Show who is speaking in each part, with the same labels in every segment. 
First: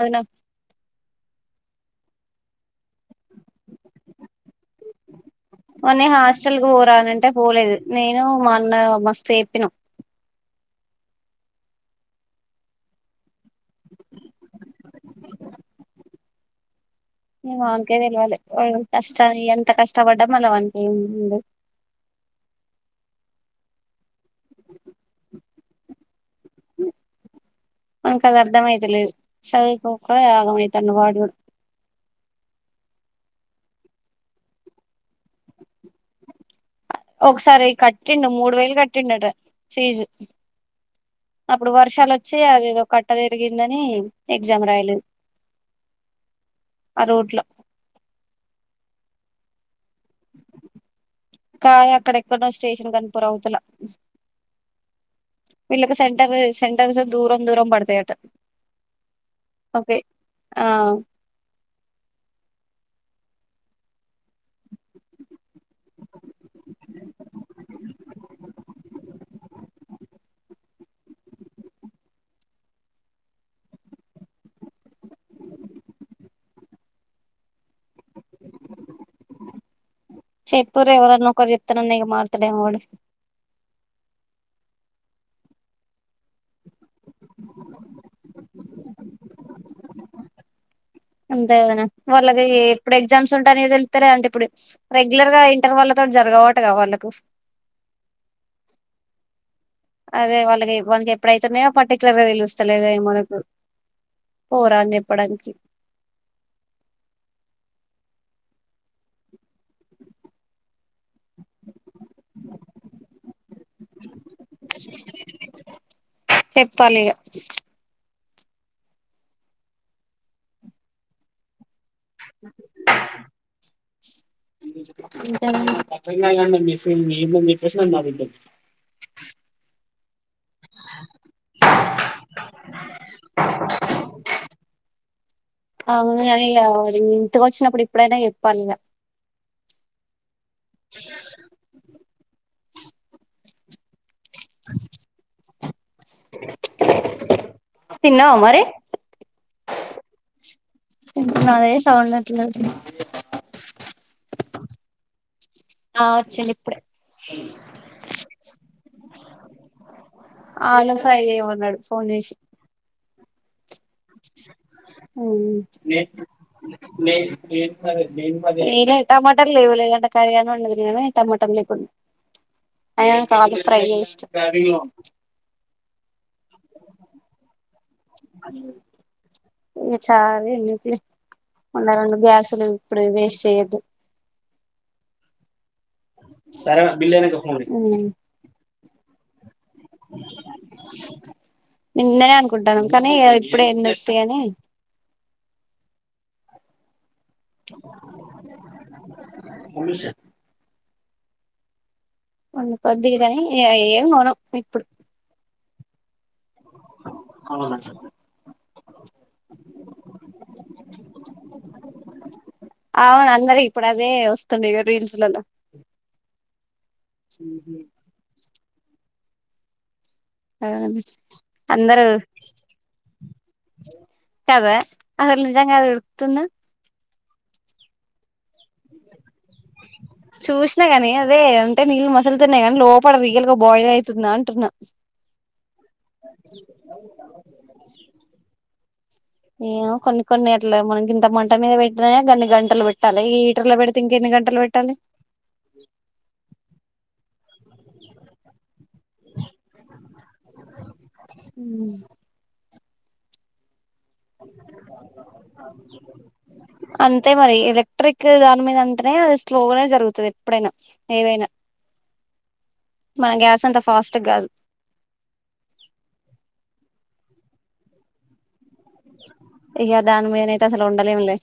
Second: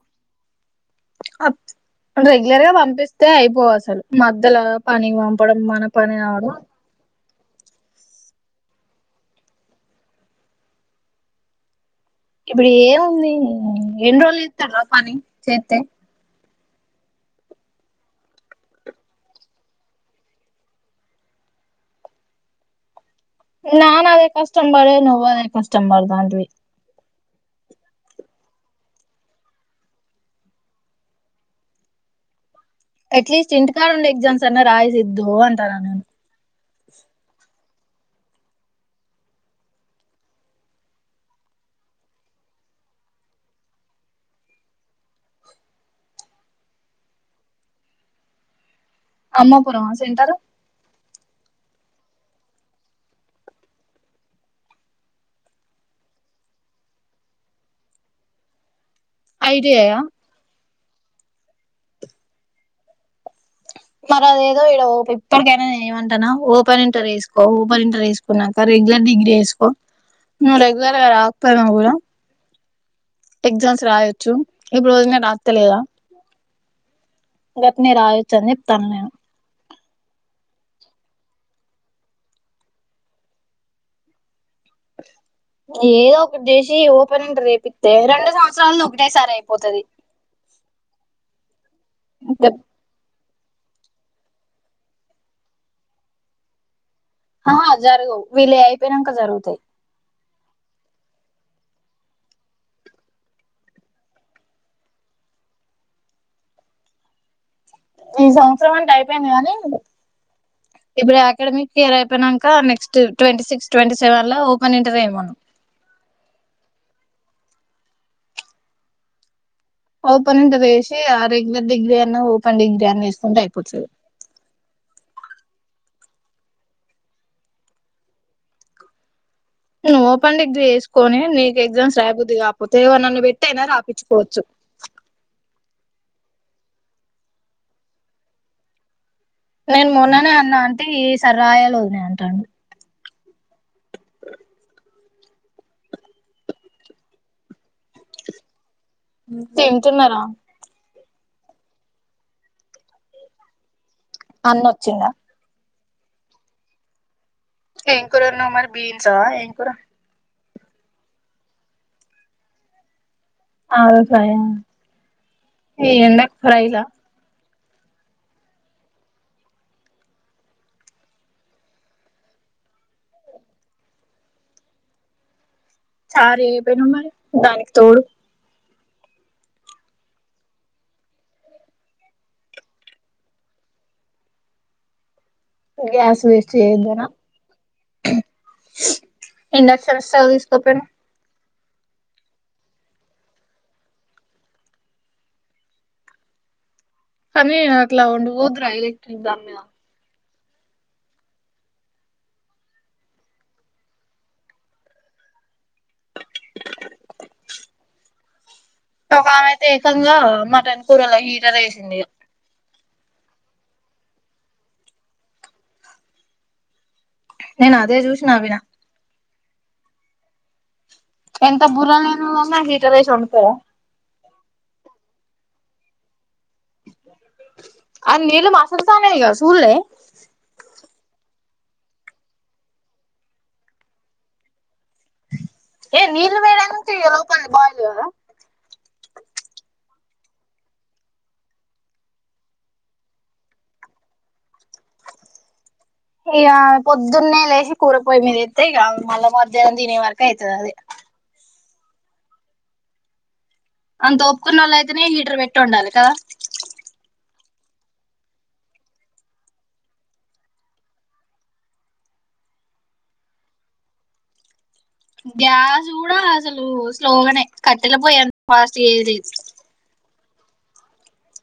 Speaker 1: అవునా
Speaker 2: అప్ రెగ్యులర్గా వన్ ఏస్తే అయిపోవు అసలు మధ్యల పనిక్ పంపడం మన పని అవడం.
Speaker 1: టా పోలేదు నేను మా అన్న మస్త్ ఎపినం
Speaker 2: ఇప్పుడు ఏవుంది ఎన్ని రోజులు ఇతడ్రా పని చేస్తే
Speaker 1: ఏవో అనకే తెల్వలే ఓ కష్ట ఎంత కష్టపడ్డా మళ్ళా వాన్ కేముండాద్.
Speaker 2: నాన్న అదే కష్టం బాడే నువ్వాదే కష్టం బడ్తాంటివి.
Speaker 1: వానికి అది అర్థమయితలేదు చదువుకోక ఆగం అయితాండు వాడుడ్
Speaker 2: అట్లీస్ట్ ఇంటికాడ ఉండి ఎగ్జామ్స్ అన్న రాయి సిద్ధు అంటానా నేన్
Speaker 1: ఒకసారి కట్టిండు. మూడు వేలు కట్టిండట ఫీజు అప్పుడు వర్షాలు వచ్చి అది ఏదో కట్ట వేరిగిందని ఎగ్జామ్ రాయలేద్. ఆ రుట్లో
Speaker 2: అమ్మ పూరమా సెంటరు.
Speaker 1: కాయ అక్కడెక్కడనో స్టేషన్ గన్న్పూర్ అవుతులా వీళ్ళకి సెంటర్ సెంటర్స్ దూరం దూరం బడ్తాయంట
Speaker 2: ఐడిఐ ఆ
Speaker 1: ఆ
Speaker 2: కారారేదో ఇడా ఒప్ ఇప్పటికైనా నేన్ ఏమంటానా, ఓపెన్ ఇంటర్ ఏసుకో, ఓపెన్ ఇంటర్ ఏసుకున్నాక. రెగ్యులర్ డిగ్రీ ఏసుకో నువ్వు రెగ్యులర్ గా రాకపోయినా గుడా ఎగ్జామ్స్ రాయొచ్చు, ఇప్పుడు వదిన రాస్తలేదా. గేట్నే రాయచ్చు అని జెప్తానా నేను
Speaker 1: చేపూరి ఎవరన్నా నొకరు జెప్తన్నానా ఇగా మార్తాడేమో వాడు.
Speaker 2: ఏదో ఒకటి జేసి ఓపెన్ ఇంటర్ ఏపితే రెండు సంవత్సరాలు ఒకటేసారి అయిపోతది.
Speaker 1: అంతే గానా వాళ్ళది ఎప్పుడే ఎగ్ జామ్స్ ఉంటా అనేది తెలుతాలే అంటా ఇప్పుడు, రెగ్యులర్గా ఇంటర్ వాళ్ళతో జరగవటగా వాళ్ళక్.
Speaker 2: ఆహా జరగవు, వీళ్ళై అయిపోయినాక జరుగుతాయ్.
Speaker 1: అదే వాళ్ళకి, వాళ్ళక్ ఎప్పుడైతున్నాయో పర్టిక్యులర్ గా తేలుస్తలేధై మనకు పోరాద్ నేపడన్చీప్
Speaker 2: ఈ సంవత్సరం అంత అయిపోయింది గానీ ఇప్పుడు అకాడమిక్ ఇయర్ అయిపోయినాక. నెక్స్ట్ ట్వంటీ సిక్స్, ట్వంటీ సెవెన్లా ఓపెన్ ఇంటర్ ఏయమను.
Speaker 1: తేప్పాలి ఇగా
Speaker 2: ఓపెన్ ఇంటర్ ఏశి, ఆ రెగ్యులర్ డిగ్రీ అన్న ఓపెన్ డిగ్రీ అన్న వేస్కుంటే అయిపోతది.
Speaker 1: మీర్ పక్కనున్న గానీ మెసేజెస్ ఏంది అని చెప్పేసి నవ్విండు.
Speaker 2: ఫన్ డిగ్రీ జేసుకొని, నీకు ఎగ్జామ్స్ రాయబుద్ది గాకపోతే, ఎవరినైనా పెటైనా రాపిచ్చుకోవచ్చు.
Speaker 1: అవును గానీ ఇగా మరి ఇంటికి వచ్చినప్పుడు ఇప్పుడైనా చెప్పాలి ఇగా.
Speaker 2: నేను మొన్ననే అన్నా, అంటే ఈసారి రాయలె వదిన అంటండు.
Speaker 1: తిన్నావా మరి
Speaker 2: హు తెంటున్నారా
Speaker 1: తింటున్నావ్ అదే సౌండ్ అట్లే అట్లు
Speaker 2: అన్నొచ్చిండా.
Speaker 1: ఆ వచ్చిండ్ ఇప్పుడే
Speaker 2: ఏ కూరోన్యావ్ మరి బీన్సా ఏం కూర
Speaker 1: ఆలు ఫ్రై జేయమన్నాడు ఫోన్ జేచి
Speaker 2: ఆలు ఫ్రై ఆ
Speaker 1: హుహ్
Speaker 2: ఈ
Speaker 1: ఏం
Speaker 2: ఎండకు ఫ్రైలా
Speaker 1: లేదు టమోటాలు లేవులే లేకుంటే కర్రీ అన్నా ఉండును గాని టమాటాలు లేకుంట్. అయినకు ఆలూ ఫ్రై ఇష్టం.
Speaker 2: చారు చేయపోయినవ్ మరి దానికి తోడు.
Speaker 1: ఇక చాలు ఎందుకులే ఉన్న రెండు గ్యాసులు ఇప్పుడు వేస్ట్ చేయద్దు.
Speaker 2: గ్యాస్ వేస్ట్ చేయొద్దన.
Speaker 1: మ్మ్
Speaker 2: ఇండక్షన్స్ స్టవ్ తీసుకో పోయినవ్.
Speaker 1: నిన్ననే అనుకుంటానం కానీ ఇప్పుడే ఎందుకు తీయి అని.
Speaker 2: అవి అట్లా నువ్ ట్రై చేయి ఎలక్ట్రిక్ దానిమీద.
Speaker 1: మ కొద్దిగాని ఏం గోనం ఇప్పుడు. అవునా.
Speaker 2: ఒక ఆమె అయితే ఏకంగా మటన్ కూరల హీటర్ వేసింది ఇగ.
Speaker 1: అవును అందరి ఇప్పుడు అదే వస్తుంది ఈగ రింగ్స్ లల్లా.
Speaker 2: నేను అదే చూసి నవీన.
Speaker 1: ఔను
Speaker 2: ఎంత బుర్ర
Speaker 1: అందరు
Speaker 2: లేనోళ్ళన్నా హీటర్ వేసి వండుతారా
Speaker 1: కదా అసలు. అర్థం కాదు ఉడుకుతున్న.
Speaker 2: ఆ నీళ్లు మసులుతానై గా సులే.
Speaker 1: అంతే కాని అదే అంటే నీళ్ళు మసులుతున్నాయిగాని లోపడ రియల్గా బాయిల్ అవుతుందా అంటున్నా.
Speaker 2: ఏ నీల్ వేడయినంక ఇగా లోపల్ బాయిల్ కావా.
Speaker 1: ఏవో కొన్ని కొన్ని అట్ల మనకి ఇంత మంట మీద పెట్టినా అన్ని గంటలు పెట్టాలె ఈ హీటర్ లో పెడితే ఇంకెన్ని గంటలు పెట్ట.
Speaker 2: ఇగ పొద్దున్న లేసి కూర పోయి ఏత్తే ఇగ. మళ్ల మధ్యాహ్నం తినే వరకు అయితది అది.
Speaker 1: ఉ
Speaker 2: అంత ఓపుకున్న వాళ్ళు అయితేనే హీటర్ పెట్టి ఉండాలి కదా
Speaker 1: అంతే మరి ఎలా క్ట్రిక్ దాని మీద అంటేనే అది స్లోగనే జరుగుతది ఎప్పుడైనా ఏదైనా. మన గ్యాస్ అంత ఫాస్ట్ గాదు.
Speaker 2: గ్యాస్ కూడా అసలు స్లోగానే కట్టెల పోయంత ఫాస్ట్. పేరడ్స్.
Speaker 1: ఇక దాని మీదనయితే అసలు ఉండలేములే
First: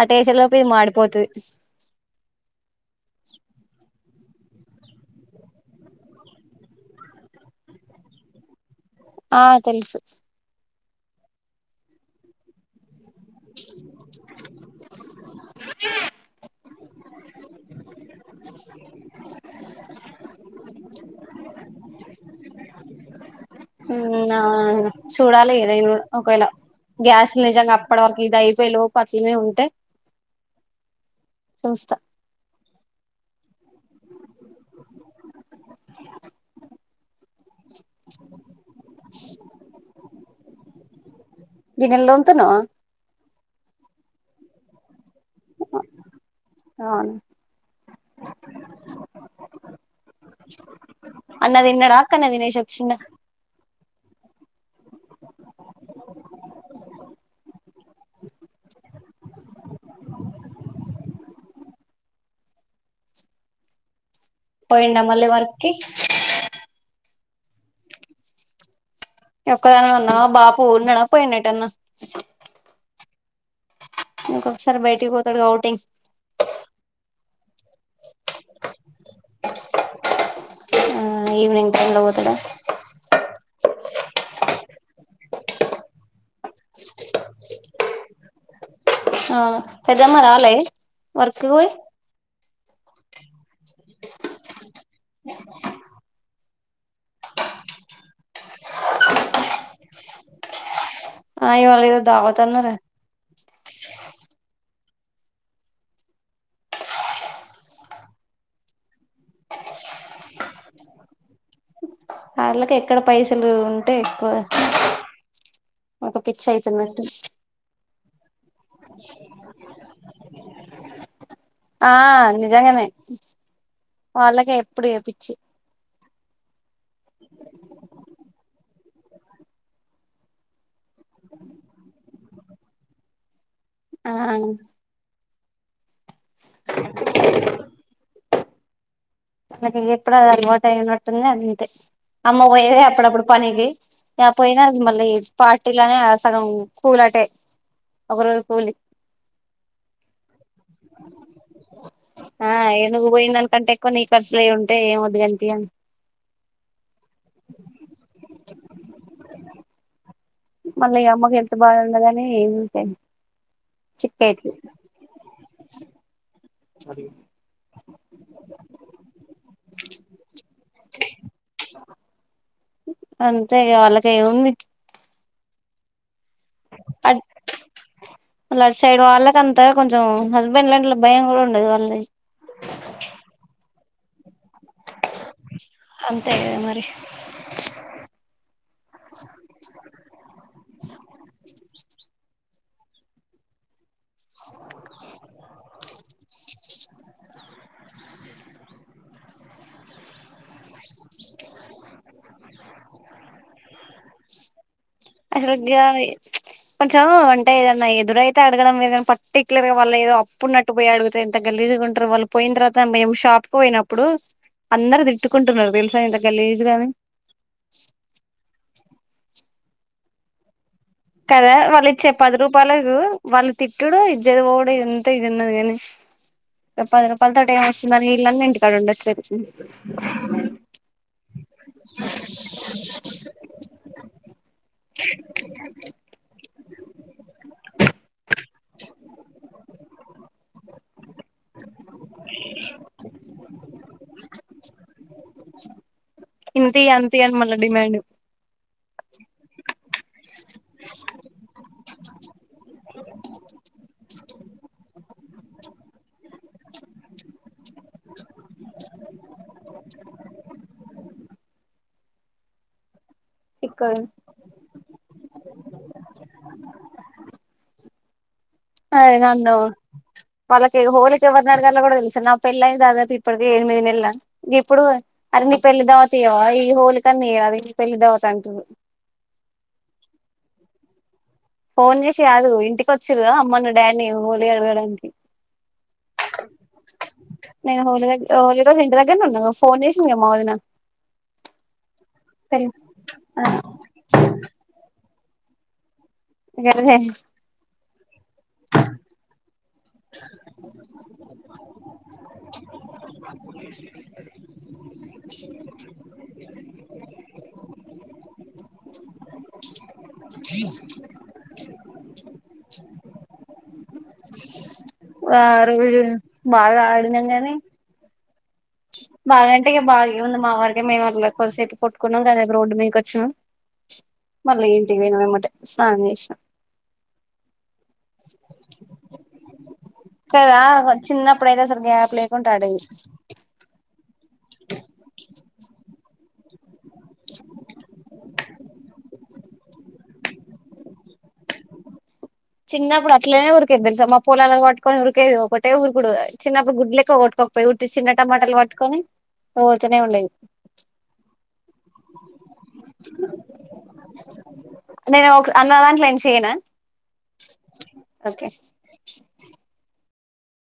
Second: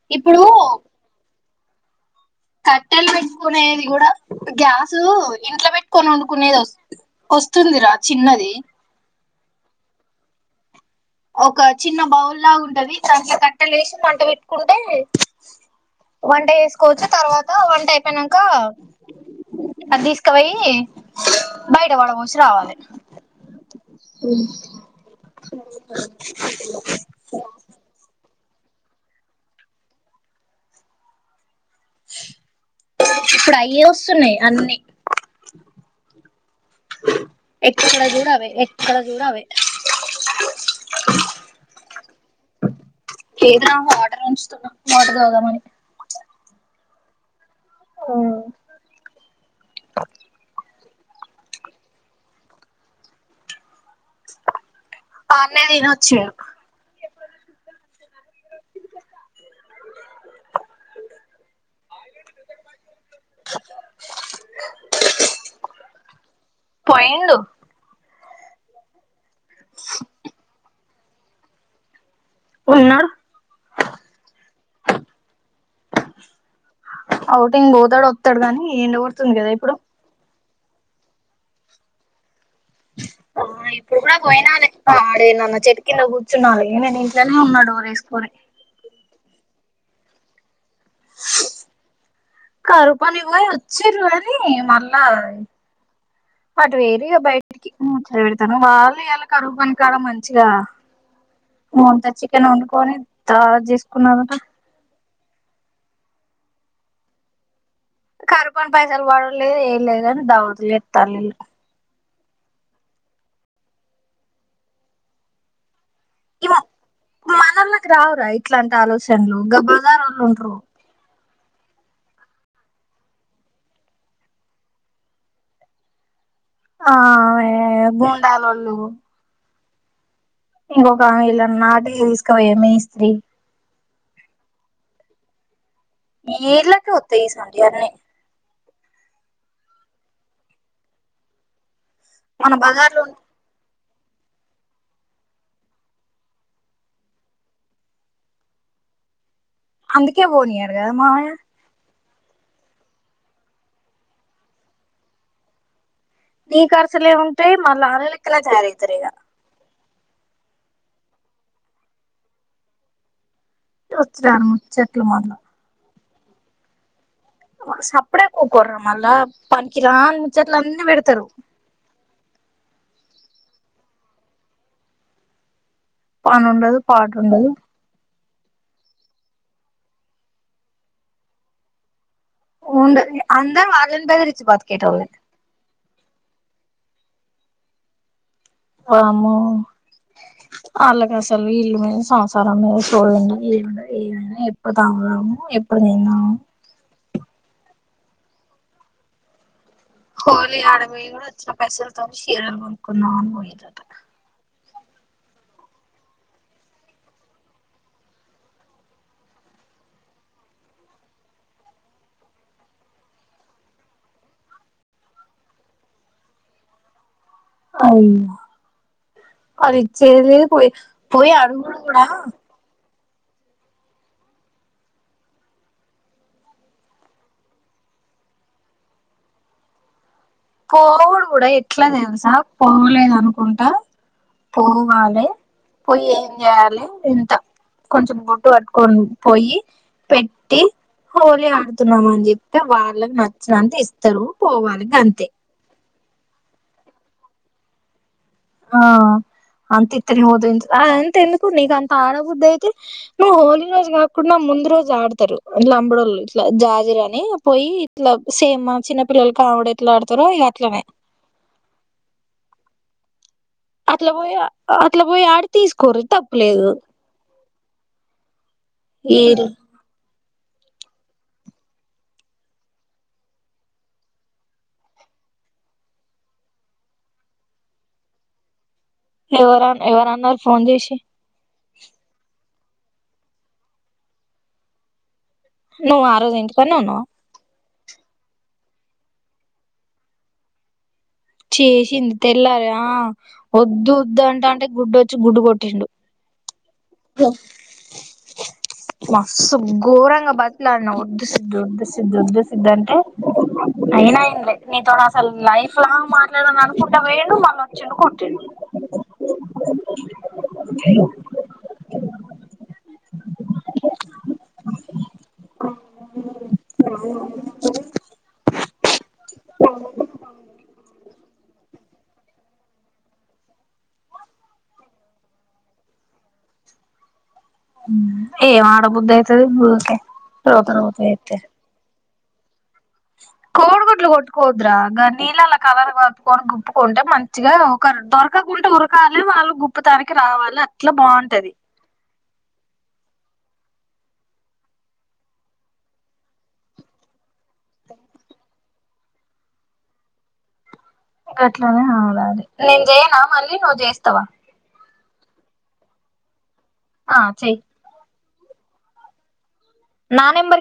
Speaker 1: ఆ టేష
Speaker 2: ఇప్పుడు
Speaker 1: లోపే ఇది మాడిపోతది.
Speaker 2: కట్టెలు పెట్టుకునేది కూడ. గ్యాసు ఇంట్లో పెట్టుకొనోండుకునేది వస్త్ వస్తుందిరా చిన్నది.
Speaker 1: ఆ తెలుసు.
Speaker 2: ఒక చిన్న బౌల్ లాగ ఉంటది. సంత కట్టలు వేసి మంట పెట్టుకుంటే వంట చేసుక్. కూర్చు తర్వాత వంట అయిపోయినంక. అది తీసుకుపోయి బయట పడవోసి రావాలే.
Speaker 1: అవునా చూడాలి ఏదైనా ఒకవేళ గ్యాస్ నిజంగా అప్పటి వరకు ఇదయి. ఇ లోపు అట్లనే ఉంటే.
Speaker 2: ఇప్పుడు అయే వస్తున్నాయి అన్ని. ఎక్కడ జూడు అవే ఎక్కడ జూడు అవే.
Speaker 1: గిన్నెలు తొంతున్నావా.
Speaker 2: లేదురా వాటర్ వంచుతున్నా వాటర్ తాగుదామని.
Speaker 1: అవును.
Speaker 2: ఆ.
Speaker 1: అన్న తిన్నాడ అక్కడనే తినేశి ఒచ్చిండ.
Speaker 2: అన్నే తిని ఒచ్చిండు.
Speaker 1: పోయిండా మళ్ళీ వర్క్ కి.
Speaker 2: పెయిండు
Speaker 1: ఒక్కదనివే ఉన్నావా బాపూ ఉన్నాడ పోయిండా ఏటన్నా
Speaker 2: ఉన్నాడు
Speaker 1: ఇంకొకసారి బయటికి పోతాడుగా ఔటింగ్
Speaker 2: ఔటింగ్ పోతడు ఒత్తడు గానీ ఎండ గోడుతుంది కదా ఇప్పుడు
Speaker 1: ఆ ఈవనింగ్ టైమ్ ల వోతడా
Speaker 2: ఆ ఇప్పుడు కూడా పోయిన ఆడేనన్న చెట్టు కింద కూర్చున్నాలి నేను ఇంట్లోనే ఉన్నా డోరేసుకొని
Speaker 1: ఆ పెద్దమ్మ రాలే వర్క్ కు వోయి
Speaker 2: కరువు పనికి పోయి ఒచ్చిరు కానీ మళ్ళా వెయ్యిరు ఇగ బయటికి ముచ్చట వేడుతళ్ళు వాళ్ళు ఇగ కరువ్ పని కాడ మంచిగా
Speaker 1: ఆ ఇవాళ ఏదో
Speaker 2: ముంత
Speaker 1: దావత్
Speaker 2: చికెన్
Speaker 1: అన్నారు
Speaker 2: వండుకొని దావత్ చేసుకున్నారటా కరువ్ పని పైసాలు పడుడులేదు ఏంలేద్ గని దవతుల్ ఏత్తలుఇల్లు
Speaker 1: వాళ్ళకి ఎక్కడ పైసలు ఉంటే ఎక్కువ పిచ్చి
Speaker 2: ఏమో
Speaker 1: అయితున్నటుంది
Speaker 2: మనోళ్ళకి రావురా ఇట్లాంటి ఆలోచనలు గ బజారోళ్ళు ఉంటరు
Speaker 1: ఆ నిజంగనే వాళ్ళకే ఎప్పుడు ఇగ పిచ్చి
Speaker 2: ఆ ఏ బొండల్లోలు ఇంకొకామె ఇళ్ళనీనాటేయ్య తీసుకపోయే మేస్త్రీ
Speaker 1: ఆ
Speaker 2: ఇళ్లకే ఒత్తయి ఇసొంటీయన్ని
Speaker 1: మనకి ఎప్పుడది అలవాటు అయినట్టుంది అంతే అమ్మ
Speaker 2: మన
Speaker 1: పోయేది
Speaker 2: బజార్లో
Speaker 1: అప్పుడప్పుడు పనికి ఇగ పోయినా మళ్ళీ పార్టీలానే సగం కూల్ అటే ఒకరోజు కూలీ
Speaker 2: అందుకే పోనీయారుగదా మావయ్య
Speaker 1: ఆ ఏ నువ్ పోయిందని కంటే ఎక్కువ నీ కర్సులే ఉంటాయి ఏం ఒద్దు గాని తీయి
Speaker 2: నీ కర్సలే ఉంటాయి మాళ్ అల్లలెక్కన తయారయితారు ఇగ
Speaker 1: మళ్ళీ అమ్మ కి హెల్త్ బాలేదని అంతే చిప్పేట్
Speaker 2: ఉత్తరాని ముచ్చట్లు మళ్ళా
Speaker 1: అది
Speaker 2: సప్పుడే ఉక్కోరూరా మళ్ళా పనికి రాని ముచ్చట్లన్నీ పెడతారు అ
Speaker 1: అంతే ఇగ వాళ్ళకు ఏముంది
Speaker 2: పని ఉండదు పాటుండదు
Speaker 1: వాళ్ళ అటు సైడ్ వాళ్ళకి అంతా కొంచెం హస్బెండ్ లాంటి భయం కూడా ఉండదు వాళ్ళది
Speaker 2: ఉండు అందరు వాళ్ళని బెదిరిచ్చి బతికేటోల్లే
Speaker 1: అంతే కదా మరి
Speaker 2: వామ్మో అల్లాకసల్ విళ్ళు సంసారం మీద సొయి ఉండదు ఏం ఉండదు ఏమైనా ఎప్పుడు తాగుదాము ఎప్పుడు తిందాము [inaudible] హోలీ ఆడవోయీ కూడా వచ్చిన పైసలు తోనీ శీరలు కోనుకుందామని పోయింరటా
Speaker 1: [unintelligible] గావే [unintelligible] కొంచెం అంటే ఏదన్నా ఎదురైతే అడగడం వేర్గని పర్టికులర్ గా వాళ్ళ ఏదో అప్పు ఉనట్టు పోయి అడిగితే ఎంత గలి జిసుకుటారు వాళ్ళు పోయిన తర్వాత మేము షాప్ కు పోయినప్పుడు అందరు తిట్టుకుంటున్నారు తెలుసా ఏంత గలీజ్ గా అని
Speaker 2: అయి అది ఇచ్చేదిలేద్ పోయి పోయి
Speaker 1: కదా
Speaker 2: అడుగుడు
Speaker 1: వాళ్ళు
Speaker 2: కూడా
Speaker 1: ఇచ్చే పది రూపాలకు వాళ్ళ తిట్టుడు ఇజ్జత్పోవుడు ఎంత ఇదున్నది కాని పది రూపాలతో ఎంవస్తుంది అని ఇళ్లన్న ఇంటికాడ ఉండట్లేద్
Speaker 2: పోవుడు గుడ ఎట్ల తెలుసా, పోవులేదు అనుకుంటా పోవాలె పోయి ఏం చేయాలే ఇంత కొంచెం గుడ్డు పట్టు కొను పొయ్యి పెట్టి హోలీ ఆడుతున్నాం అని జెప్తే, వాళ్ళకి నచ్చినంత ఇస్తరు పోవాలె గంతే.
Speaker 1: ఇంతి అంతి అని మళ్ళ డిమాండ్
Speaker 2: ఆ అంత ఇత్తేనే నోదుంత, ఆ అంత ఎందుకు నీకు అంత ఆడబుద్ధి అయితే హోలీ రోజు కాకుండా ముందు రోజు ఆడతరు, లంబడోళ్ళు ఇట్ల జాజిరని పోయి ఇట్ల సేమ్ మా చిన్న పిల్లలు కాముడు ఎట్ల ఆడతరో ఇగ అట్లనే.
Speaker 1: చిక్కది
Speaker 2: అట్ల పోయ అట్ల పోయి ఆడు తీసుకోరు తప్పులేదు.
Speaker 1: అయి
Speaker 2: ఏరు
Speaker 1: నన్ను వాళ్ళకి హోలికి ఎవరినడగాల్లో కూడా తెలుసు, నా పెళ్లై దాదాపు ఇప్పటికి ఎనిమిది నెలల గిప్పుడు నీ పెళ్లి దావత్ ఇయ్యవ, ఈ హోలి కన్న ఇయ్యరాదు నీ పెళ్లి దావత్ అంటుర్రు.
Speaker 2: ఎవర ఎవరన్నరు ఫోన్ జేశి?
Speaker 1: ఫోన్ చేసి కాదు ఇంటికి వచ్చిర్రూగా మొన్న డాడిని హోలీ అడగడానికి.
Speaker 2: నువ్ ఆ రోజు ఇంటి కన్నె ఉన్నవా?
Speaker 1: నేను హోలీ దగ హోలీ రోజు ఇంటి దగ్గరనే ఉన్నగ, ఫోన్ చేసేందిగా మా వదిన
Speaker 2: చేసింది తెల్లార
Speaker 1: తెల్
Speaker 2: ఆ, వద్దు వద్దు అంట అంటే గుడ్డో చి గుడ్డు కొట్టిండు.
Speaker 1: గేదె
Speaker 2: [inaudible] మస్తు ఘోరంగా బతిమిలాడిన, ఒద్దు సిద్దు, ఒద్దు సిద్దు, ఒద్దు సిద్దు అంటే అయిన ఇనలే, నీతోనసలు లైఫ్ లాంగ్ మాట్లాడను అనుకుంటా పోయిండు మళ్ళ అచ్చిండు కొట్టిండు.
Speaker 1: హ [inaudible] ఆ రోజు బాగా ఆడినం గని బాగంటే ఇగ బాగా ఏముంది, మా వరికే మేమే అట్ల కొద్దిసేపు కొట్టుకున్నాం గదే రోడ్డు మీకచ్చిన మళ్ళీ ఇగ ఇంటికి పోయినం ఎమ్మటే స్నానం చేసినం.
Speaker 2: ఉమ్ ఏం ఆడబుద్ధి అయితది ఊకె, రోత రోత చేత్తే.
Speaker 1: కుంటాడింది.
Speaker 2: కోడి గుట్లు కొట్టుకోవద్దురా, గా నీలల్లా కలర్ బ వోన్ గొప్పుకుంటే మంచిగా ఒక దొరకకుంటే ఉరకాలె, వాళ్ళు గుప్పతానికి రావాలి అట్ల బాగుం టది
Speaker 1: చిన్నప్పుడు అట్లేనే ఉరికేది తెలుసా మా పొలాలను పట్టుకొట్టుకొని ఉరికేది, ఒకటే ఉరుకుడు చిన్నప్పుడు గుడ్లు ఎక్కువ కొట్టుకో పోయ్ ఉట్టి చిన్న టమాటాలు పట్టుకొని పోతూనే ఉండేది.
Speaker 2: గట్లనే ఆడాలె,
Speaker 1: నేను ఒక స అన్న దాంట్లో నుంచి చేయనా?
Speaker 2: ఆ చెయ్
Speaker 1: ఒకే
Speaker 2: నా నెంబర్కి